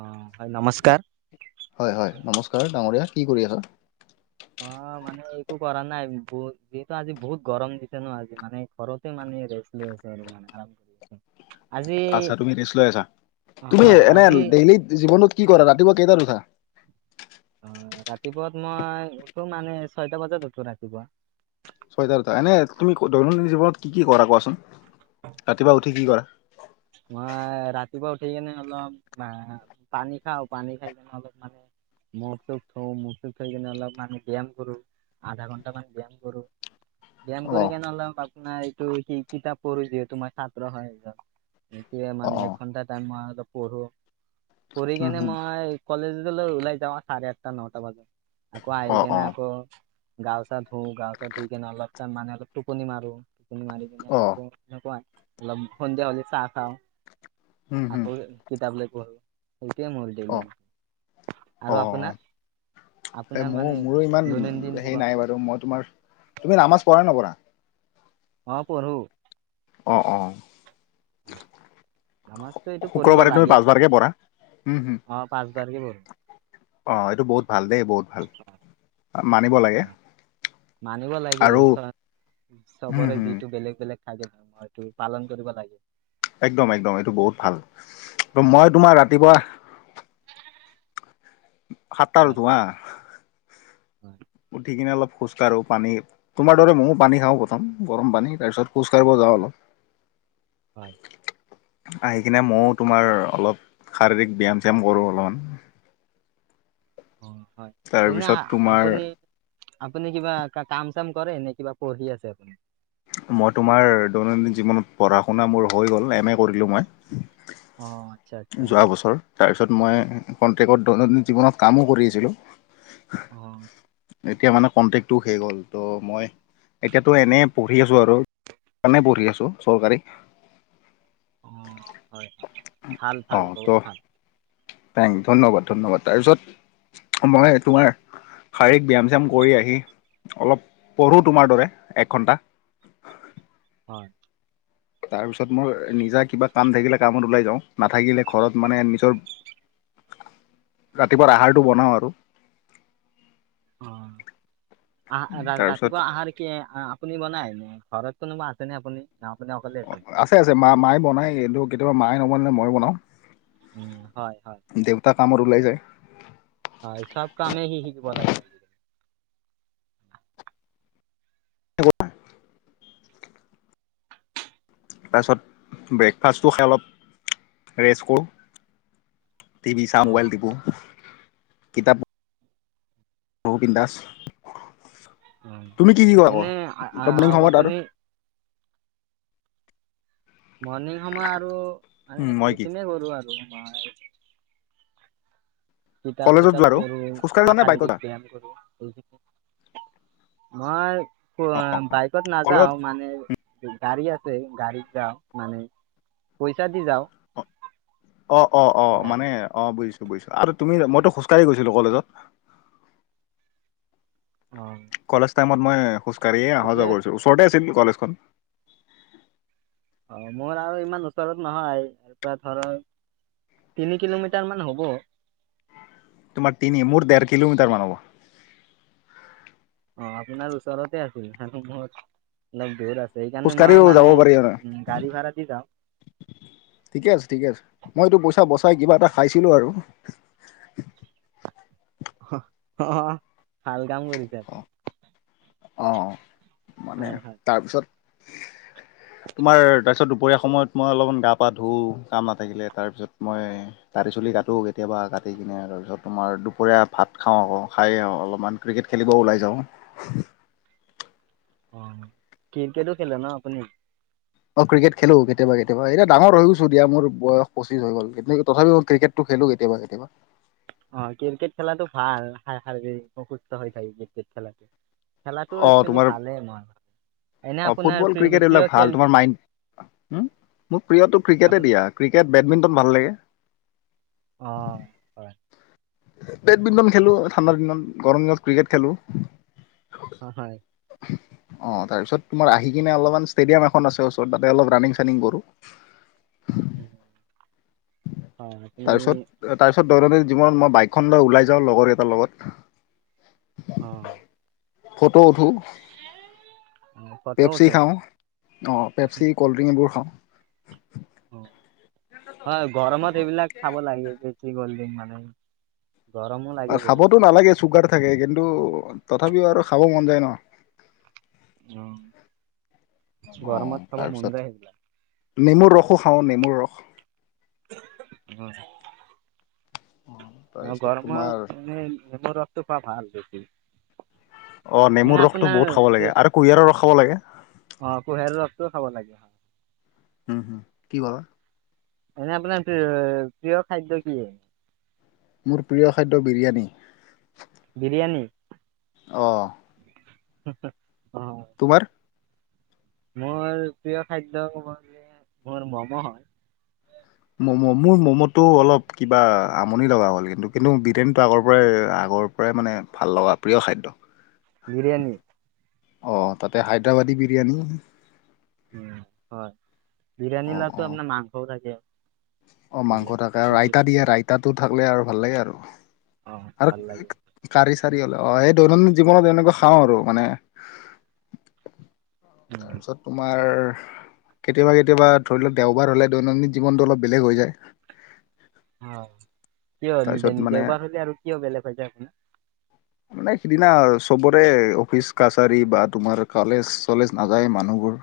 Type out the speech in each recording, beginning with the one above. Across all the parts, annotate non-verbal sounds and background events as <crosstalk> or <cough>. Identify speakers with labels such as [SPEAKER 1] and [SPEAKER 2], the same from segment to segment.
[SPEAKER 1] অ নমস্কাৰ
[SPEAKER 2] হয় নমস্কাৰ ডাঙৰীয়া। কি কৰি আছা?
[SPEAKER 1] অ মানে একো কৰা নাই বুত যিহেতু আজি বহুত গৰম দিছে ন' আজি মানে ঘৰতে মানে ৰেষ্ট লৈ আছে। <unintelligible>
[SPEAKER 2] আচ্ছা তুমি ৰেষ্ট লৈ আছা।
[SPEAKER 1] অ
[SPEAKER 2] তুমি
[SPEAKER 1] হয়
[SPEAKER 2] এনে
[SPEAKER 1] আজি
[SPEAKER 2] ডেইলিত জীৱনত কি কৰা? ৰাতিপুৱা কেইটাত উঠা?
[SPEAKER 1] অ ৰাতিপুৱাত মই উঠো মানে ছয়টা বাজাত উঠো ৰাতিপুৱা।
[SPEAKER 2] ছয়টাত উঠা। এনে তুমি দৈনদিন জীৱনত কি কি কৰা কোৱাচোন? ৰাতিপুৱা উঠি কি কৰা?
[SPEAKER 1] মই ৰাতিপুৱা উঠি কেনে অলপ মা পানী খাও পানী খাই কেনে অলপ মানে মুখ-চুখ ধুও, মুখ-চুখ ধুই কিনে অলপমান ব্যায়াম কৰো। আধা ঘন্টামান ব্যায়াম কৰো। ব্যায়াম
[SPEAKER 2] অ
[SPEAKER 1] কৰি কেনে অলপমাপ নাই এইটো কি-কিতাপ পঢ়ো, যিহেতু মই ছাত্ৰ হয় এজন। এইটোৱে
[SPEAKER 2] অ
[SPEAKER 1] মানে এক ঘন্টা টাইম মই অলপ পঢ়ো। পঢ়ি কেনে
[SPEAKER 2] উম
[SPEAKER 1] মই কলেজ ওলাই যাওঁ। চাৰে আঠটা-নটা বাজা আকৌ আহি
[SPEAKER 2] অ অ
[SPEAKER 1] কেনে আকৌ গাও চা ধু গাও চা ধুই কেনে অলপ টাইম মানে অলপ টোপনি মাৰো। টোপনি মাৰি কিনে
[SPEAKER 2] অ
[SPEAKER 1] আকৌ এনেকুৱা অলপ সন্ধিয়া হলি চা খাওঁ।
[SPEAKER 2] উম হুম
[SPEAKER 1] আকৌ কিতাপ লৈ পঢ়ো সেইটোৱে মোৰ
[SPEAKER 2] অ
[SPEAKER 1] ডেইলি। আৰু
[SPEAKER 2] অ এই
[SPEAKER 1] আপোনাৰ-আপোনাৰ মানে
[SPEAKER 2] মোৰ ইমান
[SPEAKER 1] দৈনন্দিন
[SPEAKER 2] হেৰি
[SPEAKER 1] জীৱন
[SPEAKER 2] নাই বাৰু। মই তোমাৰ তুমি নামাছ পঢ়া নপঢ়া?
[SPEAKER 1] অ', পঢ়োঁ।
[SPEAKER 2] অ-অ।
[SPEAKER 1] নামাজ ত' এইটো পঢ়িব
[SPEAKER 2] শুক্ৰবাৰে তুমি
[SPEAKER 1] লাগে।
[SPEAKER 2] পাঁচবাৰকে পঢ়া? উম হুম
[SPEAKER 1] অ', পাঁচবাৰকে পঢ়ো।
[SPEAKER 2] অ, এইটো বহুত ভাল দেই বহুত ভাল। মানিব লাগে
[SPEAKER 1] মানিব লাগে
[SPEAKER 2] আৰু
[SPEAKER 1] চ'
[SPEAKER 2] উম
[SPEAKER 1] চবৰে
[SPEAKER 2] হুম
[SPEAKER 1] যিটো বেলেগ বেলেগ। থাকে ধ, মইটো পালন কৰিব লাগে।
[SPEAKER 2] একদম - একদম এইটো বহুত ভাল। ত'
[SPEAKER 1] হয়
[SPEAKER 2] মই তোমাৰ ৰাতিপুৱাহ
[SPEAKER 1] হয়
[SPEAKER 2] সাতটাৰুটোৱা
[SPEAKER 1] হয়।
[SPEAKER 2] উঠি কিনে অলপ খোজকাঢ়ো। পানী, তোমাৰ দৰে ময়ো পানী খাওঁ প্ৰথম গৰম পানী তাৰপিছত খোজ কাঢ়িব যাওঁ অলপ। <inaudible>
[SPEAKER 1] হয়
[SPEAKER 2] আহি কিনে ময়ো তোমাৰ অলপ শাৰীৰিক ব্যায়াম চ্যায়াম কৰো অলমান।
[SPEAKER 1] অ' হয়। এনে
[SPEAKER 2] তাৰপিছত তোমাৰ
[SPEAKER 1] আপুনি আপুনি কিবা কাম চাম কৰে নে কিবা পঢ়ি আছে আপুনি?
[SPEAKER 2] মই তোমাৰ দৈনন্দিন জীৱনত পঢ়া শুনা মোৰ হৈ গ'ল। এম এ কৰিলো মই।
[SPEAKER 1] অ', আতচ্ছা আতচ্ছা।
[SPEAKER 2] যোৱা বছৰ তাৰপিছত মই কন্টেকট দৈনন্দিন জীৱনত কামো কৰি আছিলো।
[SPEAKER 1] অ'।
[SPEAKER 2] এতিয়া মানে কণ্টেকটো শেষ গ'ল, তো মই এতিয়াতো এনেই পঢ়ি আছো আৰু সেই কাৰণে পঢ়ি আছো চৰকাৰী
[SPEAKER 1] উম হয়, ভাল ভাল বহুত ভাল।
[SPEAKER 2] থেং, ধন্যবাদ ধন্যবাদ। তাৰপিছত মই তোমাৰ শাৰীৰিক ব্যায়াম চ্যাম কৰি আহি, অলপ পঢ়ো তোমাৰ দৰে, এক ঘন্টা। <inaudible>
[SPEAKER 1] হয়।
[SPEAKER 2] তাৰ পিছত মোৰ নিজা কিবা কাম থাকিলে কামত ওলাই যাওঁ নাথাকিলে ঘৰত মানে নিজৰ ৰাতিপুৱা আহাৰটো বনাওঁ আৰু।
[SPEAKER 1] অ' আ
[SPEAKER 2] তাৰপিছত
[SPEAKER 1] ৰাতিপুৱাৰ আহাৰ কি আ আপুনি বনায়, ঘৰত কোনোবা আছেনে আপুনি? না আপুনি অকলে
[SPEAKER 2] অ' আছে আছে, মা মায়ে বনাই, কিন্তু কেতিয়াবা মায়ে নবনালে মই বনাওঁ।
[SPEAKER 1] হয় হয়।
[SPEAKER 2] দেউতা কামত ওলাই যায়।
[SPEAKER 1] হয় চব কামেই সি শিকিব লাগে আজিকালি।
[SPEAKER 2] একো নাই। তাৰপিছত ব্ৰেকফাষ্টটো খাই অলপ ৰেষ্ট কৰোঁ। টিভি চাও,
[SPEAKER 1] অ'
[SPEAKER 2] মোবাইল তিপো, কিতাপ পঢ়ো বিন্দাচ।
[SPEAKER 1] অ' এনেই আ আ
[SPEAKER 2] মৰ্ণিং সময়ত আৰু
[SPEAKER 1] আপুনি মৰ্ণিং সময় আৰু মানে
[SPEAKER 2] মই কি
[SPEAKER 1] এইখিনিএ কৰো আৰু। <unintelligible> কিতাপ
[SPEAKER 2] কলেজত
[SPEAKER 1] চিতাপ
[SPEAKER 2] যোৱা আৰু
[SPEAKER 1] পঢ়ো,
[SPEAKER 2] খোজকাঢ়ি যোৱা নে বাইকত যোৱা
[SPEAKER 1] <unintelligible> ব্যায়াম কৰো। মই অ' বাইকত
[SPEAKER 2] কলেজত
[SPEAKER 1] নাযাওঁ মানে গাড়ী আছে, গাড়ীত যাওঁ মানে, পইচা দি যাওঁ।
[SPEAKER 2] অ অ' অ' অ' মানে
[SPEAKER 1] গাড়ীত
[SPEAKER 2] অ' বুজিছো। বুজিছো আৰু তুমি, মইতো খোজকাঢ়ি গৈছিলো কলেজত।
[SPEAKER 1] অ'।
[SPEAKER 2] সেইটো টাইমত মই খোজ কাঢ়িয়ে অহা যোৱা কৰিছো ওচৰতে আছিল কলেজখন।
[SPEAKER 1] অ' মোৰ আৰু ইমান ওচৰত নহয়, এতিয়া ধৰক তিনি কিলোমিটাৰ মান হ'ব।
[SPEAKER 2] তোমাৰ তিনি, মোৰ দেৰ কিলোমিটাৰ মান হ'ব।
[SPEAKER 1] অ' আপোনাৰ ওচৰতে আছিল আৰু মোৰ অলপ দূৰ আছে। সেইকাৰণে
[SPEAKER 2] খোজ
[SPEAKER 1] মই
[SPEAKER 2] কাঢ়িও
[SPEAKER 1] মানে
[SPEAKER 2] যাব পাৰি আৰু
[SPEAKER 1] উম, গাড়ী ভাড়া দি যাওঁ
[SPEAKER 2] ঠিকে আছে ঠিকে আছে। মইটো পইচা বচাই কিবা এটা খাইছিলো আৰু।
[SPEAKER 1] অ' ভাল কাম কৰিছে আপোনি।
[SPEAKER 2] অৱ, মানে
[SPEAKER 1] হয় হয়
[SPEAKER 2] তাৰপিছত তোমাৰ তাৰপিছত দুপৰীয়া সময়ত মই অলপমান গা পা ধুওঁ কাম নাথাকিলে। তাৰপিছত মই দাড়ি চুলি কাটো কেতিয়াবা কাটি কিনে আৰু তোমাৰ দুপৰীয়া ভাত খাওঁ আকৌ, খাই অলপমান ক্ৰিকেট খে খেলিব ওলাই যাওঁ।
[SPEAKER 1] অ' ক্ৰিকেটো খেলে ন আপুনি?
[SPEAKER 2] অ' ক্ৰিকেট খেলো কেতিয়াবা কেতিয়াবা। এতিয়া ডাঙৰ হৈ গৈছো দিয়া মোৰ বয়স পঁচিছ হৈ গ'ল, তথাপিও ক্ৰিকেটটো খেলো কেতিয়াবা কেতিয়াবা।
[SPEAKER 1] অ' ক্ৰিকেট খেলাটো ভাল, শাৰীৰিক সুস্থ হৈ থাক ক্ৰিকেট <unintelligible> খেলাটো
[SPEAKER 2] অ
[SPEAKER 1] একছোৱেলি
[SPEAKER 2] তোমাৰ
[SPEAKER 1] ভালে ন।
[SPEAKER 2] অ' ফুটবল, ক্ৰিকেট সেইবিলাক ভাল। তোমাৰ মাইণ্ড মোক প্ৰিয়টো ক্ৰিকেটে
[SPEAKER 1] আপোনাৰ
[SPEAKER 2] দিয়া ক্ৰিকেট বেডমিণ্টন ভাল লাগে।
[SPEAKER 1] অ হয়।
[SPEAKER 2] বেডমিণ্টন খেলোঁ ঠাণ্ডাৰ দিনত গৰম দিনত ক্ৰিকেট খেলোঁ
[SPEAKER 1] অ হয়।
[SPEAKER 2] অ তাৰপিছত তোমাৰ আহি কিনে অলপমান ষ্টেডিয়াম এখন আছে ওচৰত তাতে অলপ ৰানিং চানিং কৰো <unintelligible>
[SPEAKER 1] আ উ।
[SPEAKER 2] ত দৈনন্দিন জীৱনত মই বাইকখন লৈ ওলাই যাওঁ লগৰ এটাৰ লগত
[SPEAKER 1] অ
[SPEAKER 2] ফটো উঠো
[SPEAKER 1] ফটো
[SPEAKER 2] পেপচি
[SPEAKER 1] উঠে।
[SPEAKER 2] খাও অ, পেপচি কল্ড ড্ৰিংকবোৰ খাও।
[SPEAKER 1] অ' হয়, গৰমত সেইবিলাক খাব লাগে বেছি গল্ডেন মানে। গৰমো লাগে বহুত।
[SPEAKER 2] খাবতো নালাগে চুগাৰ থাকে কিন্তু তথাপিও আৰু খাব মন যায় ন।
[SPEAKER 1] অ
[SPEAKER 2] অ
[SPEAKER 1] গৰমত খাব
[SPEAKER 2] তাৰপিছত
[SPEAKER 1] মন যায়
[SPEAKER 2] নেমুৰ ৰসো খাওঁ নেমুৰ ৰস।
[SPEAKER 1] অ
[SPEAKER 2] অ
[SPEAKER 1] অ
[SPEAKER 2] তাৰপিছত তোমাৰ
[SPEAKER 1] গৰমত মানে নেমুৰ ৰস খোৱা ভাল বেছি
[SPEAKER 2] অ
[SPEAKER 1] এনে
[SPEAKER 2] নেমুৰ ৰসটো
[SPEAKER 1] আপোনাৰ
[SPEAKER 2] বহুত খাব লাগে আৰু কুঁহিয়াৰৰ ৰস খাব লাগে।
[SPEAKER 1] অ', কুঁহিয়াৰ ৰসটোও খাব লাগে।
[SPEAKER 2] উম, উম কি বা।
[SPEAKER 1] এনে আপোনাৰ প্ৰিয় খাদ্য কি হয়।
[SPEAKER 2] মোৰ প্ৰিয় খাদ্য বিৰিয়ানী।
[SPEAKER 1] বিৰিয়ানী
[SPEAKER 2] অঁ
[SPEAKER 1] হ, হু।
[SPEAKER 2] তোমাৰ
[SPEAKER 1] মোৰ প্ৰিয় খাদ্য ক'ব গ'লে মোৰ ম'ম' হয়।
[SPEAKER 2] ম'ম' মোৰ ম'ম'টো অলপ কিবা আমনি লগা হ'ল কিন্তু কিন্তু বিৰিয়ানীটো আগৰ পৰাই আগৰ পৰাই মানে ভাল লগা প্ৰিয় খাদ্য।
[SPEAKER 1] বিৰিয়ানী
[SPEAKER 2] অ তাতে হায়দৰাবাদী বিৰিয়ানী
[SPEAKER 1] উ হয় বিৰিয়ানী
[SPEAKER 2] অ
[SPEAKER 1] লো
[SPEAKER 2] অ
[SPEAKER 1] আপোনাৰ মাংসও থাকে।
[SPEAKER 2] অ মাংস
[SPEAKER 1] এইবিলাক
[SPEAKER 2] থাকে আৰু
[SPEAKER 1] কণী
[SPEAKER 2] ৰাইতা দিয়ে ৰাইতাটো থাকিলে আৰু ভাল লাগে আৰু।
[SPEAKER 1] অ',
[SPEAKER 2] আৰু
[SPEAKER 1] ভাল লাগে
[SPEAKER 2] কাৰিছে। চাৰি অ সেই দৈনন্দিন জীৱনত এনেকুৱা খাওঁ আৰু মানে।
[SPEAKER 1] উম,
[SPEAKER 2] তাৰপিছত তোমাৰ কেতিয়াবা কেতিয়াবা ধৰি লওক দেওবাৰ হ'লে দৈনন্দিন জীৱনটো অলপ বেলেগ হৈ যায়।
[SPEAKER 1] অ, কিয়
[SPEAKER 2] তাৰপিছত মানে
[SPEAKER 1] দেওবাৰ হলে আৰু কিয় বেলেগ হৈছে আপোনাৰ।
[SPEAKER 2] মানে সিদিনা চবৰে অফিচ কাছাৰী বা তোমাৰ ক'লেজ চলেজ নাযায় মানুহবোৰ।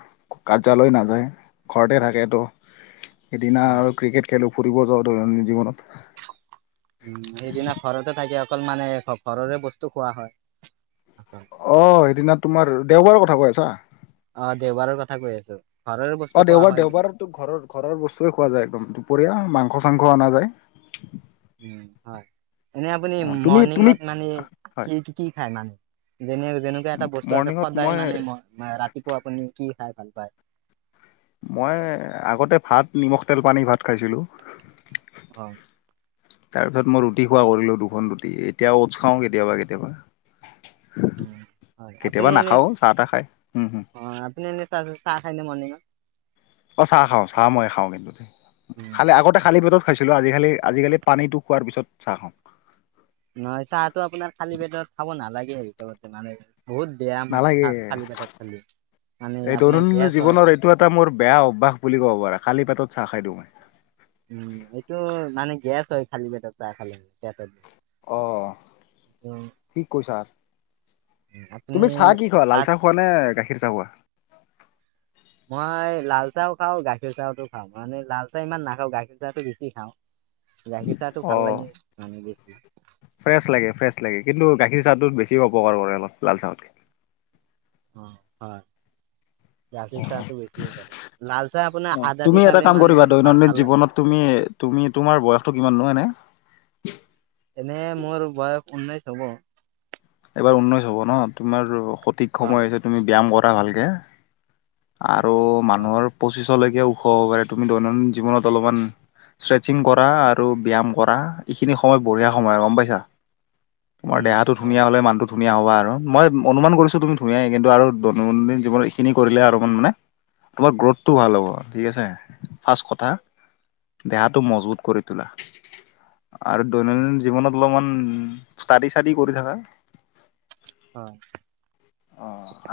[SPEAKER 2] কাৰ্যালয় নাযায় ঘৰতে থাকে তো। সেইদিনা
[SPEAKER 1] উম,
[SPEAKER 2] আৰু ক্ৰিকেট খেলোঁ ফুৰিব যাওঁ দৈনন্দিন জীৱনত।
[SPEAKER 1] উম, সেইদিনা ঘৰতে থাকে অকল মানে ঘৰৰে বস্তু খোৱা হয়।
[SPEAKER 2] অ সেইদিনা তোমাৰ দেওবাৰৰ কথা কৈ আছা।
[SPEAKER 1] অ দেওবাৰৰ কথা কৈ আছো
[SPEAKER 2] অ দেওবাৰ দেওবাৰতো ঘৰৰ ঘৰৰ বস্তুয়ে খোৱা যায় একদম দুপৰীয়া মাংস চাংস অনা যায়।
[SPEAKER 1] উ হয় এনে আপুনি
[SPEAKER 2] অ তুমি তুমি
[SPEAKER 1] মৰ্ণিঙত মানে
[SPEAKER 2] হয়
[SPEAKER 1] কি কি খায় মানে। যেনে - যেনেকুৱা এটা বস্তু আছে
[SPEAKER 2] মৰ্ণিঙত
[SPEAKER 1] সদায়
[SPEAKER 2] মই
[SPEAKER 1] মানে মই ৰাতিপুৱা আপুনি কি খাই ভাল পায়।
[SPEAKER 2] মই আগতে ভাত নিমখ তেল পানী ভাত খাইছিলো।
[SPEAKER 1] হয়।
[SPEAKER 2] তাৰ পিছত মই ৰুটি খোৱা কৰিলো দুখন ৰুটি এতিয়া অ'টছ খাওঁ কেতিয়াবা কেতিয়াবা।
[SPEAKER 1] উম, হয় আপুনি
[SPEAKER 2] কেতিয়াবা
[SPEAKER 1] এনে
[SPEAKER 2] নাখাও চাহ তাহ খাই হু হু
[SPEAKER 1] আৰু চাহ খাইনে মৰ্নিংত।
[SPEAKER 2] অ চাহ খাও চাহ মই নেখাওঁ, কিন্তু দেই খালি আগতে খালি পেটত খাইছিলো আজিকালি, আজিকালি পানীটো খোৱাৰ পিছত চাহ খাওঁ।
[SPEAKER 1] নহয়। চাহটো আপোনাৰ খালী পেটত খাব নালাগে। সেই হিচাপতে মানে, বহুত বেয়া
[SPEAKER 2] নালাগে
[SPEAKER 1] মানে খালী পেটত খালে মানে
[SPEAKER 2] এই
[SPEAKER 1] আপোনাৰ
[SPEAKER 2] দৈনন্দিন
[SPEAKER 1] গেছ হয়
[SPEAKER 2] জীৱনৰ এইটো এটা মোৰ বেয়া অভ্যাস বুলি ক'ব পাৰা খালি পেটত। চাহ খাই দিওঁ মই।
[SPEAKER 1] উম, এইটো মানে গেছ হয়। খালী পেটত চাহ খালে। পেটত
[SPEAKER 2] অ,
[SPEAKER 1] উম,
[SPEAKER 2] ঠিক কৈছা।
[SPEAKER 1] আপুনি
[SPEAKER 2] তুমি কি চাহ খোৱা। লাল
[SPEAKER 1] ভাত
[SPEAKER 2] চাহ খোৱা নে গাখীৰ চাহ খোৱা।
[SPEAKER 1] মই লাল চাহ খাওঁ। গাখীৰ চাহতো খাওঁ মানে লাল চাহ ইমান নাখাওঁ গাখীৰ চাহটো বেছি খাওঁ। গাখীৰ চাহ টো ভাল
[SPEAKER 2] অ'
[SPEAKER 1] লাগে মানে বছি।
[SPEAKER 2] ফ্ৰেছ লাগে ফ্ৰেছ লাগে কিন্তু গাখীৰ চাহটোত বেছি অপকাৰ কৰে অলপ লাল চাহতকে।
[SPEAKER 1] অ হয়। গাখীৰ চাহটো বেছিয়ে কৰে। লাল চাহ আপোনাৰ
[SPEAKER 2] অ'
[SPEAKER 1] আদা
[SPEAKER 2] তুমি
[SPEAKER 1] দি
[SPEAKER 2] এটা
[SPEAKER 1] খালে
[SPEAKER 2] কাম
[SPEAKER 1] মানে
[SPEAKER 2] কৰিবা
[SPEAKER 1] অলপ মানে
[SPEAKER 2] দৈনন্দিন
[SPEAKER 1] ভাল লাগে।
[SPEAKER 2] জীৱনত তুমি তুমি তোমাৰ বয়সটো কিমান এনেই নো?
[SPEAKER 1] এনে মোৰ বয়স উনৈশ হব।
[SPEAKER 2] ঊনৈশ হ'ব ন তোমাৰ সঠিক
[SPEAKER 1] হয়
[SPEAKER 2] সময় তুমি ব্যায়াম কৰা ভালকে। আৰু
[SPEAKER 1] হয়
[SPEAKER 2] মানুহৰ পঁচিছলৈকে ওখ হ'ব পাৰে। তুমি দৈনন্দিন জীৱনত অলপমান ষ্ট্ৰেচিং কৰা আৰু ব্যায়াম কৰা এইখিনি সময় বঢ়িয়া সময় আৰু গম পাইছা। তোমাৰ
[SPEAKER 1] উম
[SPEAKER 2] দেহাটো
[SPEAKER 1] হয়
[SPEAKER 2] ধুনীয়া হলে মানুটো, ধুনীয়া হবা আৰু মই অনুমান কৰিছো তুমি ধুনীয় কিন্তু আৰু দৈনন্দিন জীৱন এইখিনি কৰিলে আৰু অ মানে তোমাৰ গ্ৰ'থটো ভাল হ'ব ঠিক আছে ফাৰ্ষ্ট কথা। দেহাটো মজবুত কৰি তোলা। আৰু দৈনন্দিন জীৱনত অলপমান ষ্টাডি-চডি কৰি থাকা।
[SPEAKER 1] হয়
[SPEAKER 2] অ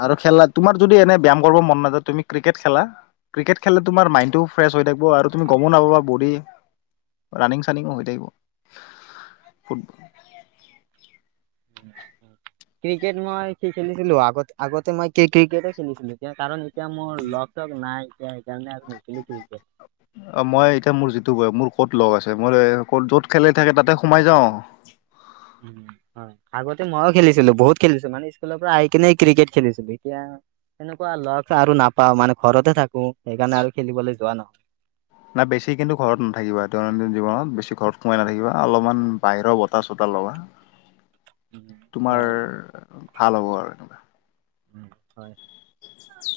[SPEAKER 2] আৰু খেলা তোমাৰ যদি এনে ব্যায়াম কৰিব মন মাজত তুমি ক্ৰিকেট খেলা। ক্ৰিকেট খেলে তোমাৰ মাইণ্ডটো ফ্ৰেছ হৈ থাকিব আৰু তুমি গমো নাপাবা বডী। ৰানিং-চানিং হৈ থাকিব ফুটবল।
[SPEAKER 1] ক্ৰিকেট মই খেলিছিলো আগতে। আগতে মই ক্ৰিকেটে খেলিছিলো কাৰণ এতিয়া মোৰ লগ চগ নাই এতিয়া। সেইকাৰণে আৰু নেখেলো ক্ৰিকেট।
[SPEAKER 2] অ মই এতিয়া মোৰ যিটো বয়স মোৰ। ক'ত লগ আছে মোৰ ক'ত য'ত খেলে থাকে তাতে সোমাই যাওঁ।
[SPEAKER 1] উ হয় আগতে ময়ো খেলিছিলো বহুত। খেলিছিলো মানে স্কুলৰ পৰা আহি কিনে ক্ৰিকেট খেলিছিলো এতিয়া। এনেকুৱা লগ আৰু নাপাও মানে ঘৰতে থাকো সেইকাৰণে আৰু খেলিবলৈ যোৱা নহয়।
[SPEAKER 2] না বেছি কিন্তু ঘৰত নাথাকিবা, দৈনন্দিন জীৱনত বেছি ঘৰত সোমাই নাথাকিবা অলপমান বাহিৰৰ বতাহ চতাহ লবা, তোমাৰ
[SPEAKER 1] হয়
[SPEAKER 2] ভাল হব আৰু এনেকুৱা
[SPEAKER 1] হয়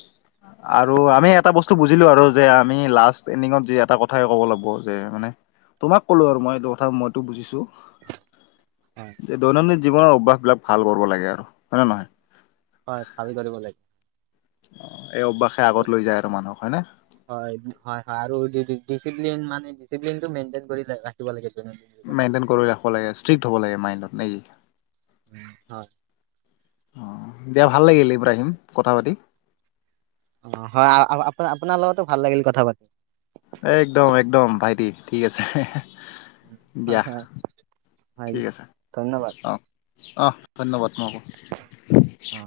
[SPEAKER 2] <inaudible> আৰু আমি এটা বস্তু বুজিলো আৰু যে আমি লাষ্ট এডিঙত যে এটা কথাই কব লাগব যে মানে তোমাক কলো আৰু মই এইটো কথা মইতো বুজিছোঁ
[SPEAKER 1] হয়
[SPEAKER 2] যে দৈনন্দিন জীৱনৰ অভাস বিলাক ভাল কৰিব লাগে আৰু হয় নে নহয়
[SPEAKER 1] হয় ভাবি কৰিব লাগে
[SPEAKER 2] এই অভ্যাসে আগত লৈ যায় আৰু মানুহক হয়নে
[SPEAKER 1] তিনদিন মানে, তিনদিনটো মেইনটেইন কৰি ৰাখিব লাগে, তেনে
[SPEAKER 2] মেইনটেইন কৰি ৰাখিব লাগে, ষ্ট্ৰিক্ট হব লাগে মাইণ্ডত নেকি
[SPEAKER 1] হয়
[SPEAKER 2] অহ, দিয়া ভাল লাগিলে এইবাৰ আহিম কথা পাতিম
[SPEAKER 1] অ হয় আপোনাৰ লগতো ভাল লাগিল কথা পাতি।
[SPEAKER 2] একদম একদম ভাইটি ঠিক আছে।
[SPEAKER 1] হ্যাঁ
[SPEAKER 2] দিয়া
[SPEAKER 1] হ্যাঁ ভাই
[SPEAKER 2] ঠিক আছে,
[SPEAKER 1] ধন্যবাদ।
[SPEAKER 2] অ অ ধন্যবাদ মোক
[SPEAKER 1] অ